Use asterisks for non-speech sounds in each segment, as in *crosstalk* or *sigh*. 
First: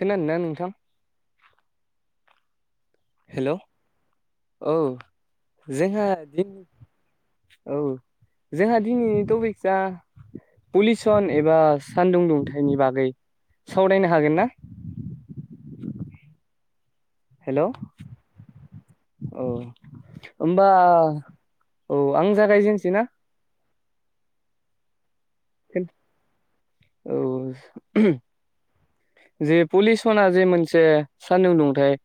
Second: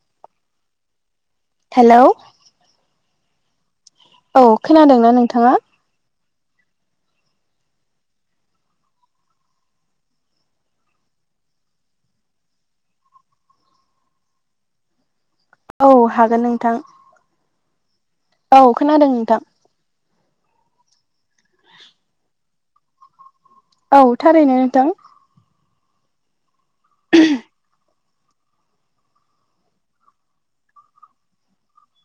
खोनादोंना नोंथां? Hello hello औ खोनादोंना नोंथाङा? जोंहा दिन औ जोंहा दिनैनि टपिकआ पलिउसन एबा सानदुं दुंथायनि बागै सावरायनो हागोन ना? औ हागोन नोंथां। हेल' खोनादों नोंथां औ होमबा औ आं जागायजेनैसै ना? औ थारैनो नोंथां, *unintelligible* औ जे पलिउसना जे मोनसे सानदुं दुंथाय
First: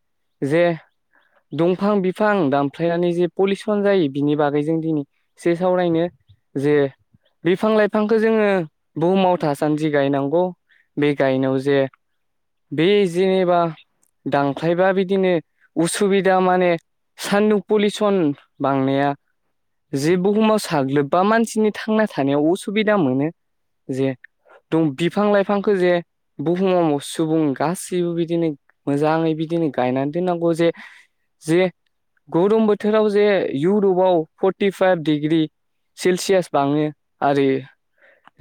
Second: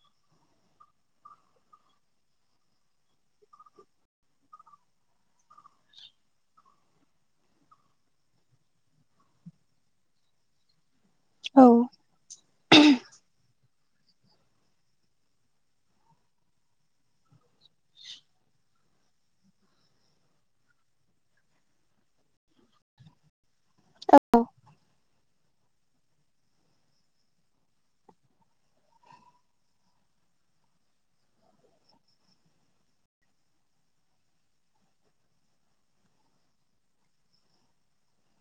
जे, दंफां बिफां दामफ्लायनानै जे पलिउसन जायो बिनि बागै जों दिनै, एसे सावरायनो जे बिफां-लाइफां, जोङो बुहुमाव थासान्दि गायनांगौ। बे गायनायाव औ जे, बे जेनेबा दांख्लायबा बिदिनो उसुबिदा माने, सान्दुं पलिउसन बांनाया, जे बुहुमाव साग्लोबबा मानसिनि थांना थानायाव अस सुबिदा मोनो जे, दम बिफां-लाइफांखौ जे, बुहुमाव सुबुं गासैबो बिदिनो मोजाङै बिदिनो गायनानै दोननांगौ जे, जे गरम बोथोराव जे इयउरपाव फर्टिफाइभ डिग्रि, सेलसियास बाङो आरो,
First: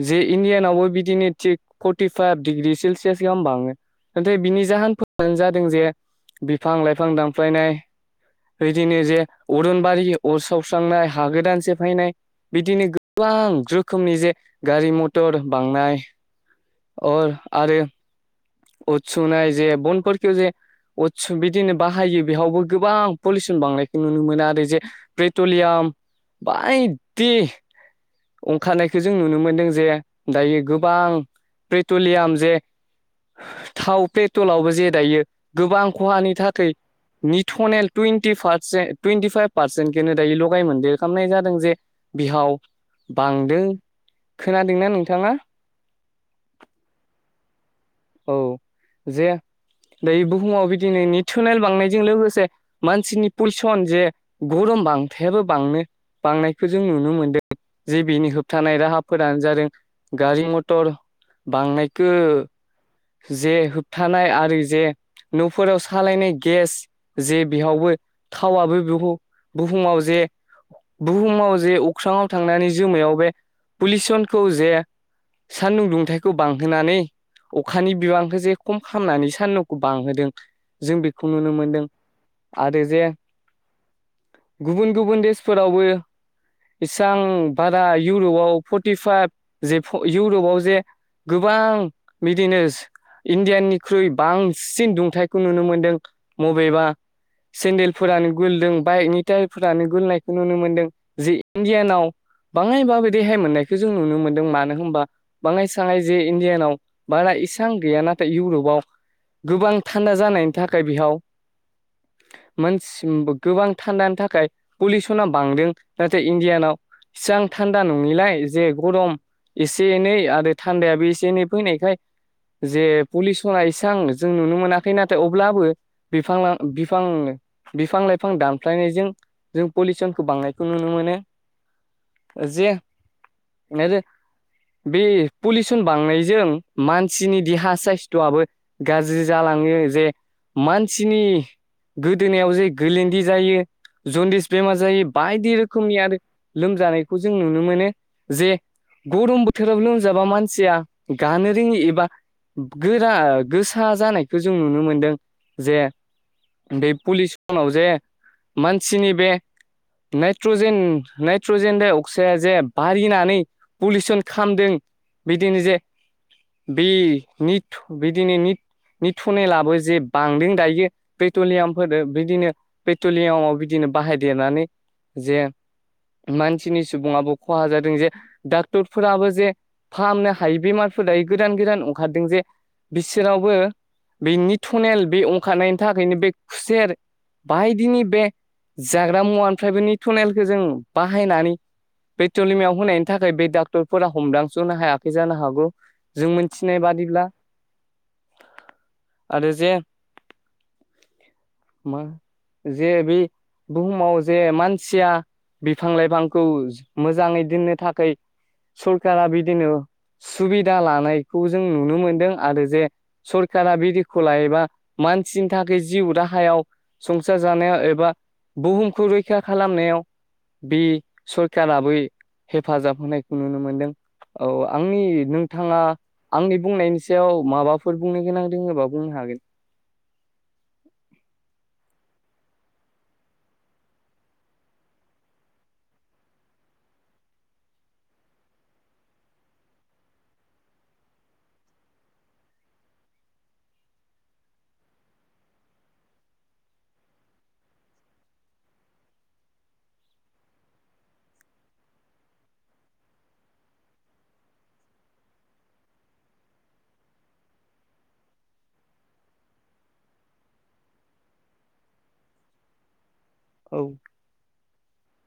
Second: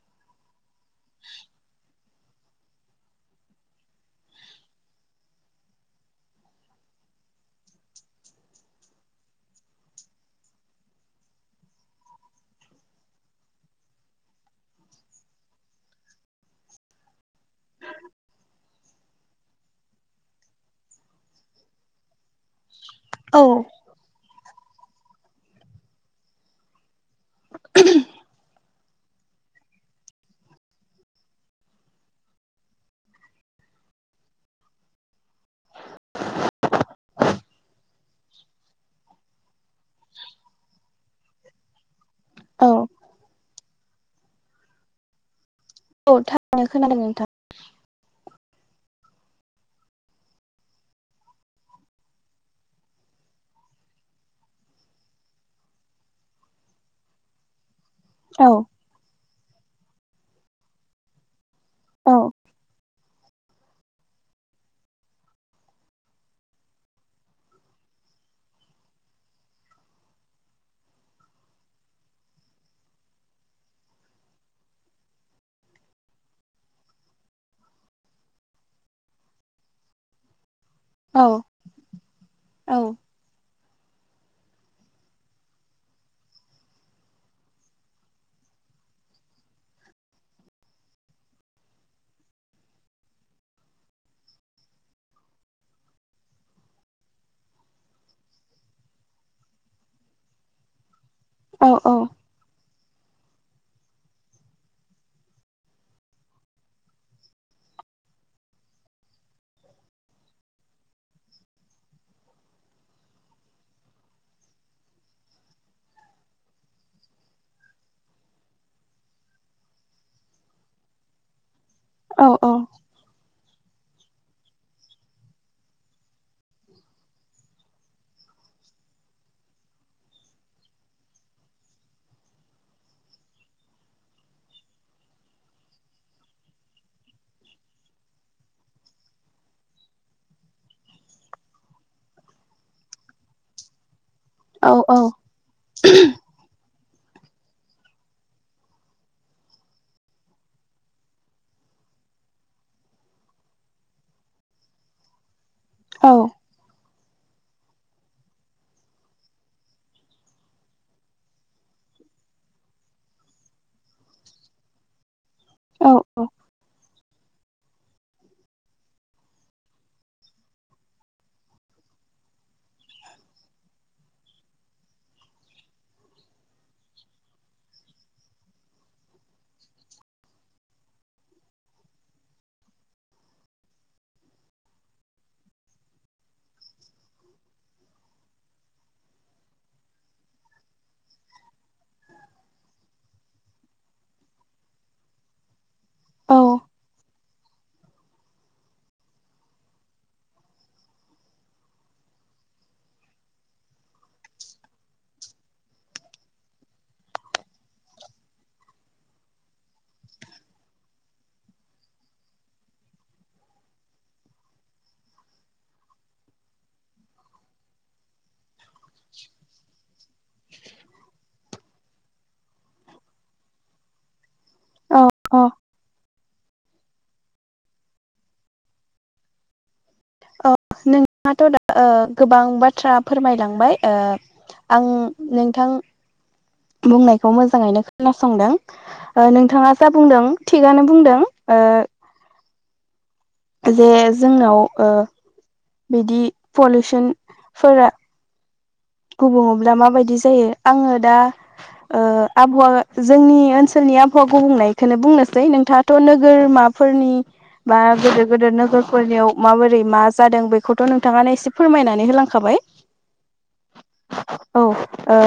जे इण्डियानावबो बिदिनो थिग फर्टिफाइभ डिग्रि सेलसियास गाहाम बाङो। नाथाय बिनि जाहोन फानो जादों जे, बिफां-लाइफां दानफायनाय, बिदिनो जे अरनबारि अर सावस्रांनाय हा गोदान सेफायनाय, बिदिनो गोबां रोखोमनि जे गारि मथर बांनाय, अ आरो, अदसुनाय जे, बनफोरखौ जे, अदस बिदिनो बाहायो बेहावबो गोबां औ पलिउसन बांनायखौ नुनो मोना आरो जे पेट्रलियाम बाय दि, ओंखारनायखौ जों नुनो मोनदों। जे दायो गोबां पेट्रलियाम जे, थाव पेट्रलावबो जे दायो गोबां खहानि थाखै निथनेल टुइन्टि पारसे टुइन्टिफाइभ पारसेन्ट खो दायो लगाय मोनदेरखामनाय जादों जे, बिहाव औ बांदों, खोनादोंना नोंथाङा? औ थांनो खोनादों नोंथां। औ जे बुहुमाव बिदिनो निथोनेयल बांनायजों लोगोसे, मानसिनि पलिसन जे गरम बांथायाबो बांनो, बांनायखौ जों नुनो मोनदों। जि बिनि औ होबथानाय राहाफोरानो जादों गारि- मटर बांनाय, औ खो जे, होबथानाय आरो जे न'फोराव सालायनाय गेस, जे बिहावबो थावाबो बुहु-बुहुमाव जे बुहुमाव जे अख्राङाव थांनानै जोमैयाव बे पलिउसनखौ जे सानदुं दुंथायखौ बांहोनानै अखानि बिबांखौ जे खम खामनानै सानदुंखौ बांहोदों। जों औ बेखौ नुनो मोनदों आरो जे गुबुन गुबुन देशफोरावबो इसां बारा इउरपआव फर्टिफाइभ जे इउरपआव जे गोबां बिदिनो इण्डियाननिख्रुइ बांसिन दुंथाइखौ नुनो मोनदों बबेबा सेन्देलफोरानो गुलदों बाइकनि टायारफोरानो गुलिनायखौ नुनो मोनदों जे औ इण्डियानाव बाङाय माबारै रेहाय मोननायखौ जों नुनो मोन्दों मानो होनबा बाङाय साङाय जे इण्डियानाव बारा इसां गैया नाथाय इउरपआव गोबां थान्दा जानायनि थाखाय बेहाव मोनसिमबो गोबां थान्दानि थाखाय। पलिसना बांदों नाथाय इण्डियानाव इसेबां थान्दा नङिलाय जे गरम एसे एनै आरो थान्दायाबो एसे एनै फैनायखाय औ औ जे पुलिस सना एसां जों नुनो मोनाखै नाथाय अब्लाबो बिफां बिफांनो बिफां लाइफां दानफ्लायनायजों जों पलिउसनखौ बांनायखौ नुनो मोनो जे *unintelligible* बे पलिउसन बांनायजों मानसिनि देहा साइस्थ'आबो गाज्रि जालाङो जे मानसिनि गोदोनायाव जे गोलन्दि जायो जन्दिस बेमार औ जायो औ औ बायदि रोखोम रोखोमनि आरो लोमजानायखौ जों नुनो मोनो जे गरम बोथोराव लोमजाबा मानसिया गानो जोंनि एबा गोरा गोसा जानायखौ जों नुनो मोनदों जे औ बे पलिउसनाव जे मानसिनि बे नाइट्रजेन नाइट्रजेन दाइ अक्साइड जे बारिनानै पलिउसन खालामदों बिदिनो जे औ औ बे निट बिदिनो निट नि टुनेलाबो जे बांदों दायो पेट्रलियामफोरजों बिदिनो पेट्रलियामाव बिदिनो बाहायदेरनानै जे मानसिनि सुबुङाबो खहा जादों जे डक्टरफोराबो जे फाहामनो हायि बेमारफोर दायो गोदान गोदान ओंखारदों जे बिसोरावबो बिनि थनेल बे ओंखारनायनि थाखायनो बे खुसेर बायदिनि बे जाग्रा मुवानिफ्राय बेनि टुनेलखौ जों बाहायनानै फेट्रलिमियाव होनायनि थाखाय बे डाक्टरफोरा हमदांस्रनो हायाखै जानो हागौ जों औ मोनथिनाय बादिब्ला आरो जे मा जे बे बुहुमाव जे मानसिया बिफां लाइफांखौ मोजाङै दोननो थाखाय सरखारा बिदिनो सुबिदा लानायखौ जों नुनो मोनदों आरो जे सरकारा बिदिखौ लायोबा मानसिनि थाखाय जिउ राहायाव संसार जानायाव एबा बुहुमखौ रैखा खालामनायाव बे सरखाराबो हेफाजाब होनायखौ नुनो मोनदों औ आंनि औ नोंथाङा आंनि बुंनायनि सायाव माबाफोर बुंनो गोनां दोङोबा बुंनो हागोन अ नोंहाथ' दा गोबां बाथ्रा फोरमायलांबाय ओ आं नोंथां बुंनायखौ मोजाङैनो खोनासंदों नोंथाङा जा बुंदों थिगानो बुंदों ओ जे जोंनाव ओ बिदि पलिउसनफोरा गुबुङावब्ला माबायदि जायो आङो दा आबहावा जोंनि ओनसोलनि आबहावा गुबुंनायखौनो बुंनोसै नोंथाङा थ' नोगोरमाफोरनि बा गिदिर गिदिर नोगोरफोरनियाव माबोरै मा जादों बेखौथ' नोंथाङानो एसे फोरमायनानै होलांखाबाय औ औ ओ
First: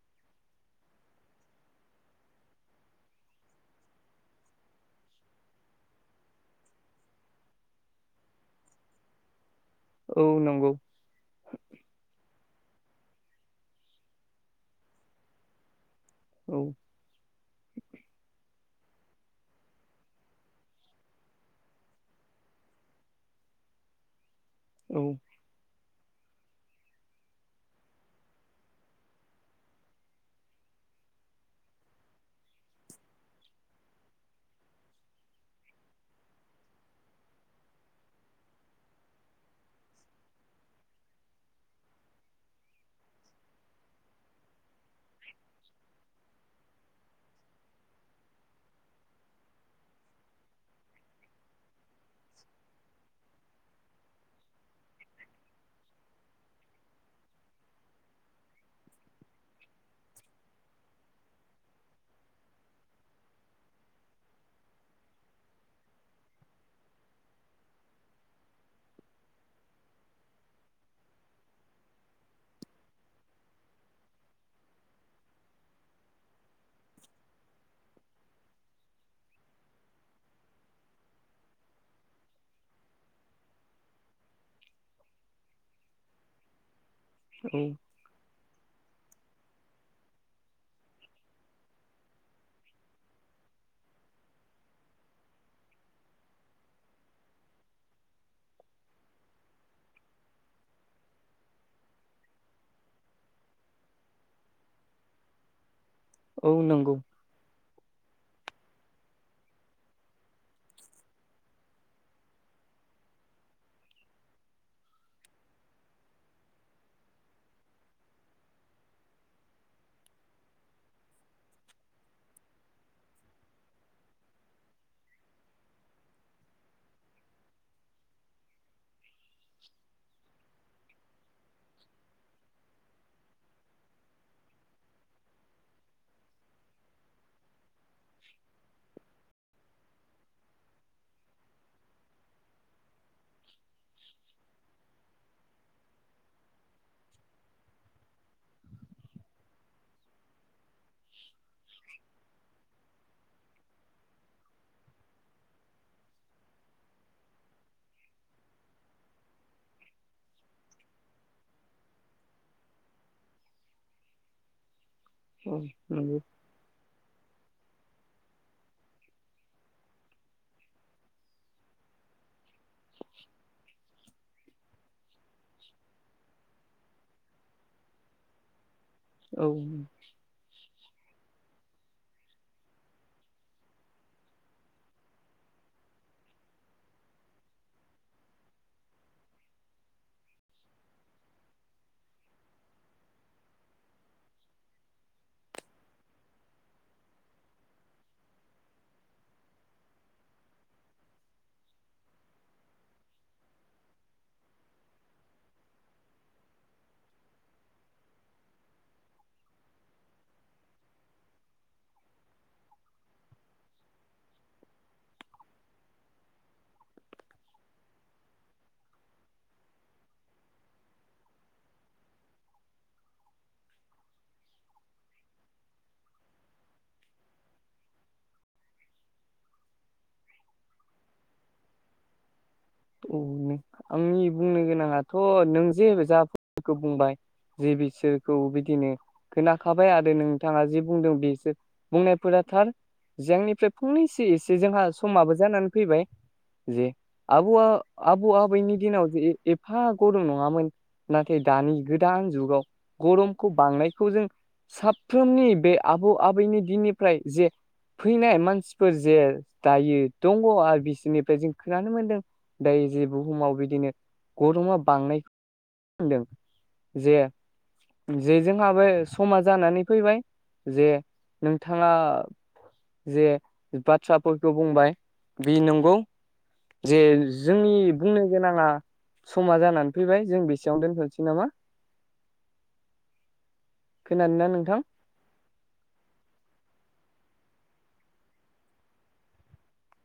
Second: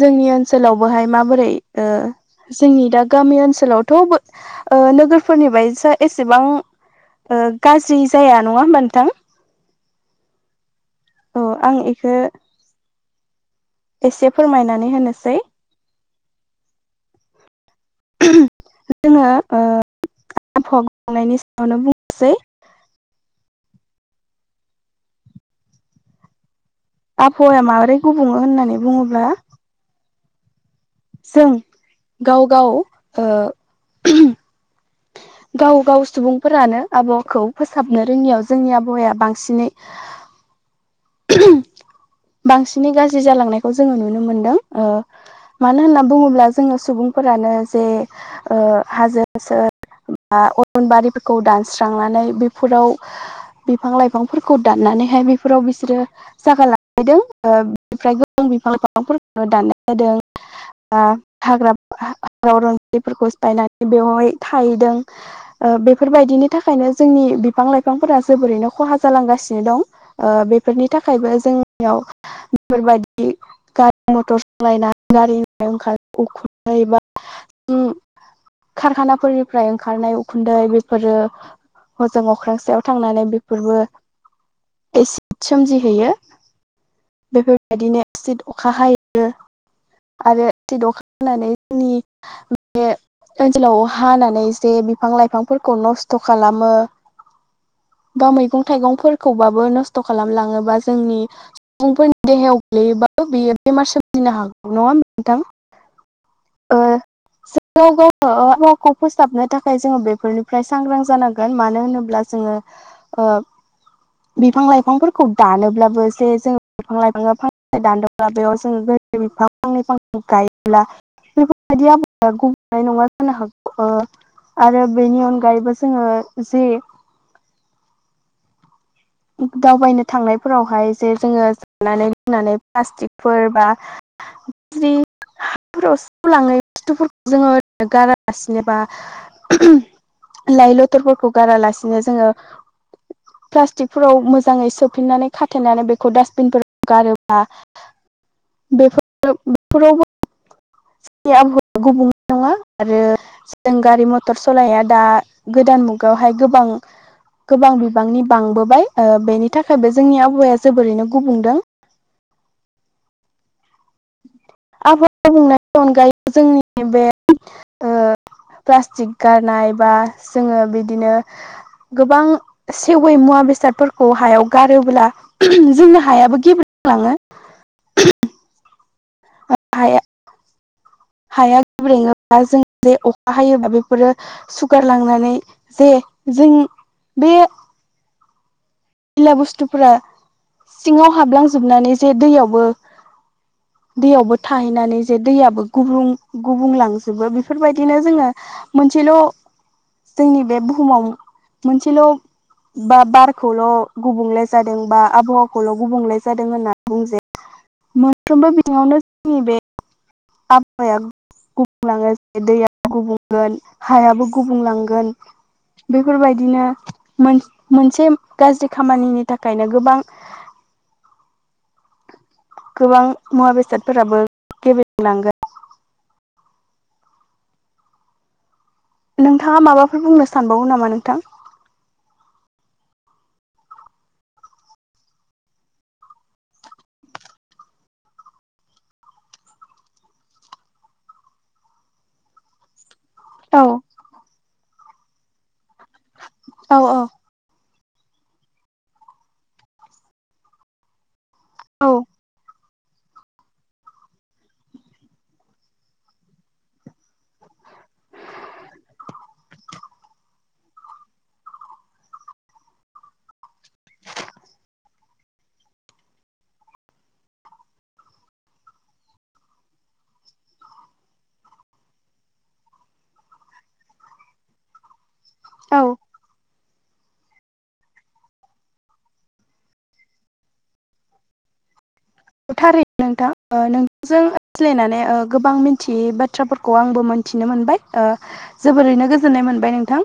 जोंनि ओनसोलावबोहाय माबोरै ओ जोंनि दा गामि ओनसोलावथ' ओ नोगोरफोरनि ब एसेबां ओ गाज्रि जाया नङा होमबा नोंथां औ नंगौ औ आं बेखौ एसे फोरमायनानै होनोसै औ जोंङो आबहावा खनायनि सायावनो बुंनोसै औ आबहावाया माबोरै गुबुङो होननानै बुङोब्ला जों गाव गाव गाव गाव सुबुंफोरानो आबहावाखौ फोसाबनो रोङियाव जोंनि आबहावाया बांसिनै *inaudible* बांसिनै गाज्रि जालांनायखौ जोंङो नुनो मोनदों ओ मानो होनना बुङोब्ला जोंङो सुबुंफोरानो जे हाजो सोर बा अरनबारिफोरखौ दानस्रांनानै बेफोराव बिफां लाइफांफोरखौ दाननानैहाय बेफोराव बि सोरो जागा लालायदोंफ्राय गोबां बिफां लाइफांफोरखौनो दाननाय जादों। हाग्रा हाग्रा रनजाइफोरखौ सिफायनानै बेवहाय थाहैदों बेफोरबायदिनि थाखायनो जोंनि बिफां लाइफांफोरा जोबोरैनो खहा जालांगासिनो दं। बेफोरनि थाखायबो जोंनियाव बेफोरबायदि गारि मथर सालायनानै गारिनिफ्राय ओंखारनाय उखुन्दै बा अम खारखानाफोरनिफ्राय ओंखारनाय उखुन्दै बेफोरो हजों अख्रांसेयाव थांनानै बेफोरबो एसिड सोमजिहैयो औ बेफोरबायदिनो एसिद अखा हायो। आरो दखान होननानै जोंनि *inaudible* ओनसोलाव हानानै जे बिफां लाइफांफोरखौ नस्थ' खालामो। बा मैगं थाइगंफोरखौबाबो नस्थ' खालामलाङोबा जोंनि सुबुं फोरनि देहायाव गोग्लैयोबाबो बेयो बेमार सोमजिनो हागौ नङा होम औ नोंथां ओ नंगौ गाव गाव गावखौ फोसाबनो थाखाय जोंङो बेफोरनिफ्राय सांग्रां जानांगोन मानो होनोब्ला जोंङो बिफां लाइ फांफोरखौ दानोब्लाबो जे जोंङो बिफां लाइफां दानोबब्ला बेयाव जोंङो बिफां फांनै फां गायोब्ला बेफोरबायदि आबहावाया गुबुंनाय नङा जानो हागौ। आरो बेनि अनगायैबो जोंङो जि दावबायनो थांनायफोरावहाय जे जोंङो जानानै लोंनानै प्लास्टिकफोर बा *unintelligible* हाफोराव सेवलांनाय बुस्थुफोरखौ जोंङो ओरैनो गारालासिनोबा लइ लथरफोरखौ गारालासेनो जोंङो पलासतिक फोराव मोजाङै सोफिननानै खाथेनानै बेखौ डास्बिनफोराव गारोबा बेफोर बेफोरावबोनि आबहावाया गुबुं नङा आरो जों गारि मटर सलाया दा गोदान मुगायावहाय गोबां गोबां बिबांनि बांबोबाय ओ बेनि थाखायबो जोंनि आबहावाया जोबोरैनो गुबुंदों। आबहावा औ गुबुंनायनि नंगौ अनगायै जोंनि बे ओ प्लास्टिक गारनाय बा जोंङो बिदिनो गोबां सेवै मुवा बेसादफोरखौ हायाव गारोब्ला जोंनो हायाबो गेब्लेलाङो औ हाया हाया गेब्रेङोबा जों जे अखा हायोबा बेफोरो सुगारलांनानै जे जों बेयो मैला बुस्थुफोरा सिङाव हाबलांजोबनानै जे दैयावबो *inaudible* दैयावबो थाहैनानै जे दैयाबो गुबुं गुबुंलांजोबो बेफोरबायदिनो जोंङो मोनसेल' जोंनि बे बुहुमाव मोनसेल' बा बारखौल' गुबुंले जादों बा आबहावाखौल' गुबुंले जादों होननानै बुंजाया मोनफ्रोमबो बिथिंयावनो जोंनि बे आबहाया गुबुं लाङो दैया गुबुंगोन हायाबो गुबुंलांगोन। बेफोरबायदिनो मोन मोनसे गाज्रि खामानिनि थाखायनो गोबां गोबां मुवा बेसादफोराबो गेबेंलांगोन। नोंथाङा माबाफोर बुंनो सानबावो नामा नोंथां। औ आंनि बुंनो गोनाङाथ' नों जे जाफोरखौ बुंबाय जे बिसोरखौ बिदिनो खोनाखाबाय आरो नोंथाङा जे बुंदों बेसो बुंनायफोरा थार। जे औ आंनिफ्राय फुंनैसो एसे जोंहा समाबो जानानै फैबाय। जे औ आबौवा आबौ आबैनि दिनाव जे एफा गरम नङामोन। नाथाय दानि औ गोदान जुगाव गरमखौ बांनायखौ जों साफ्रोमनि बे आबौ आबैनि दिननिफ्राय जे फैनाय मानसिफोर जे दायो दङ आरो बिसोरनिफ्राय जों खोनानो मोनदों दायो जे बुहुमाव बिदिनो गरमा बांनायखौ नुनो मोन्दों जे जे जोंहाबो समा जानानै फैबाय जे नोंथाङा जे बाथ्राफोरखौ बुंबाय बि औ नंगौ। जे जोंनि बुंनो गोनाङा समा जानानै फैबाय जों बेसेयावनो दोनथ'नोसै नामा। थारै नोंथां ओ नोंथांजों खोनादोंना नोंथां? रायज्लायनानै ओ गोबां मिन थियै बाथ्राफोरखौ आंबो मोनथिनो मोनबाय ओ जोबोरैनो गोजोननाय मोनबाय नोंथां।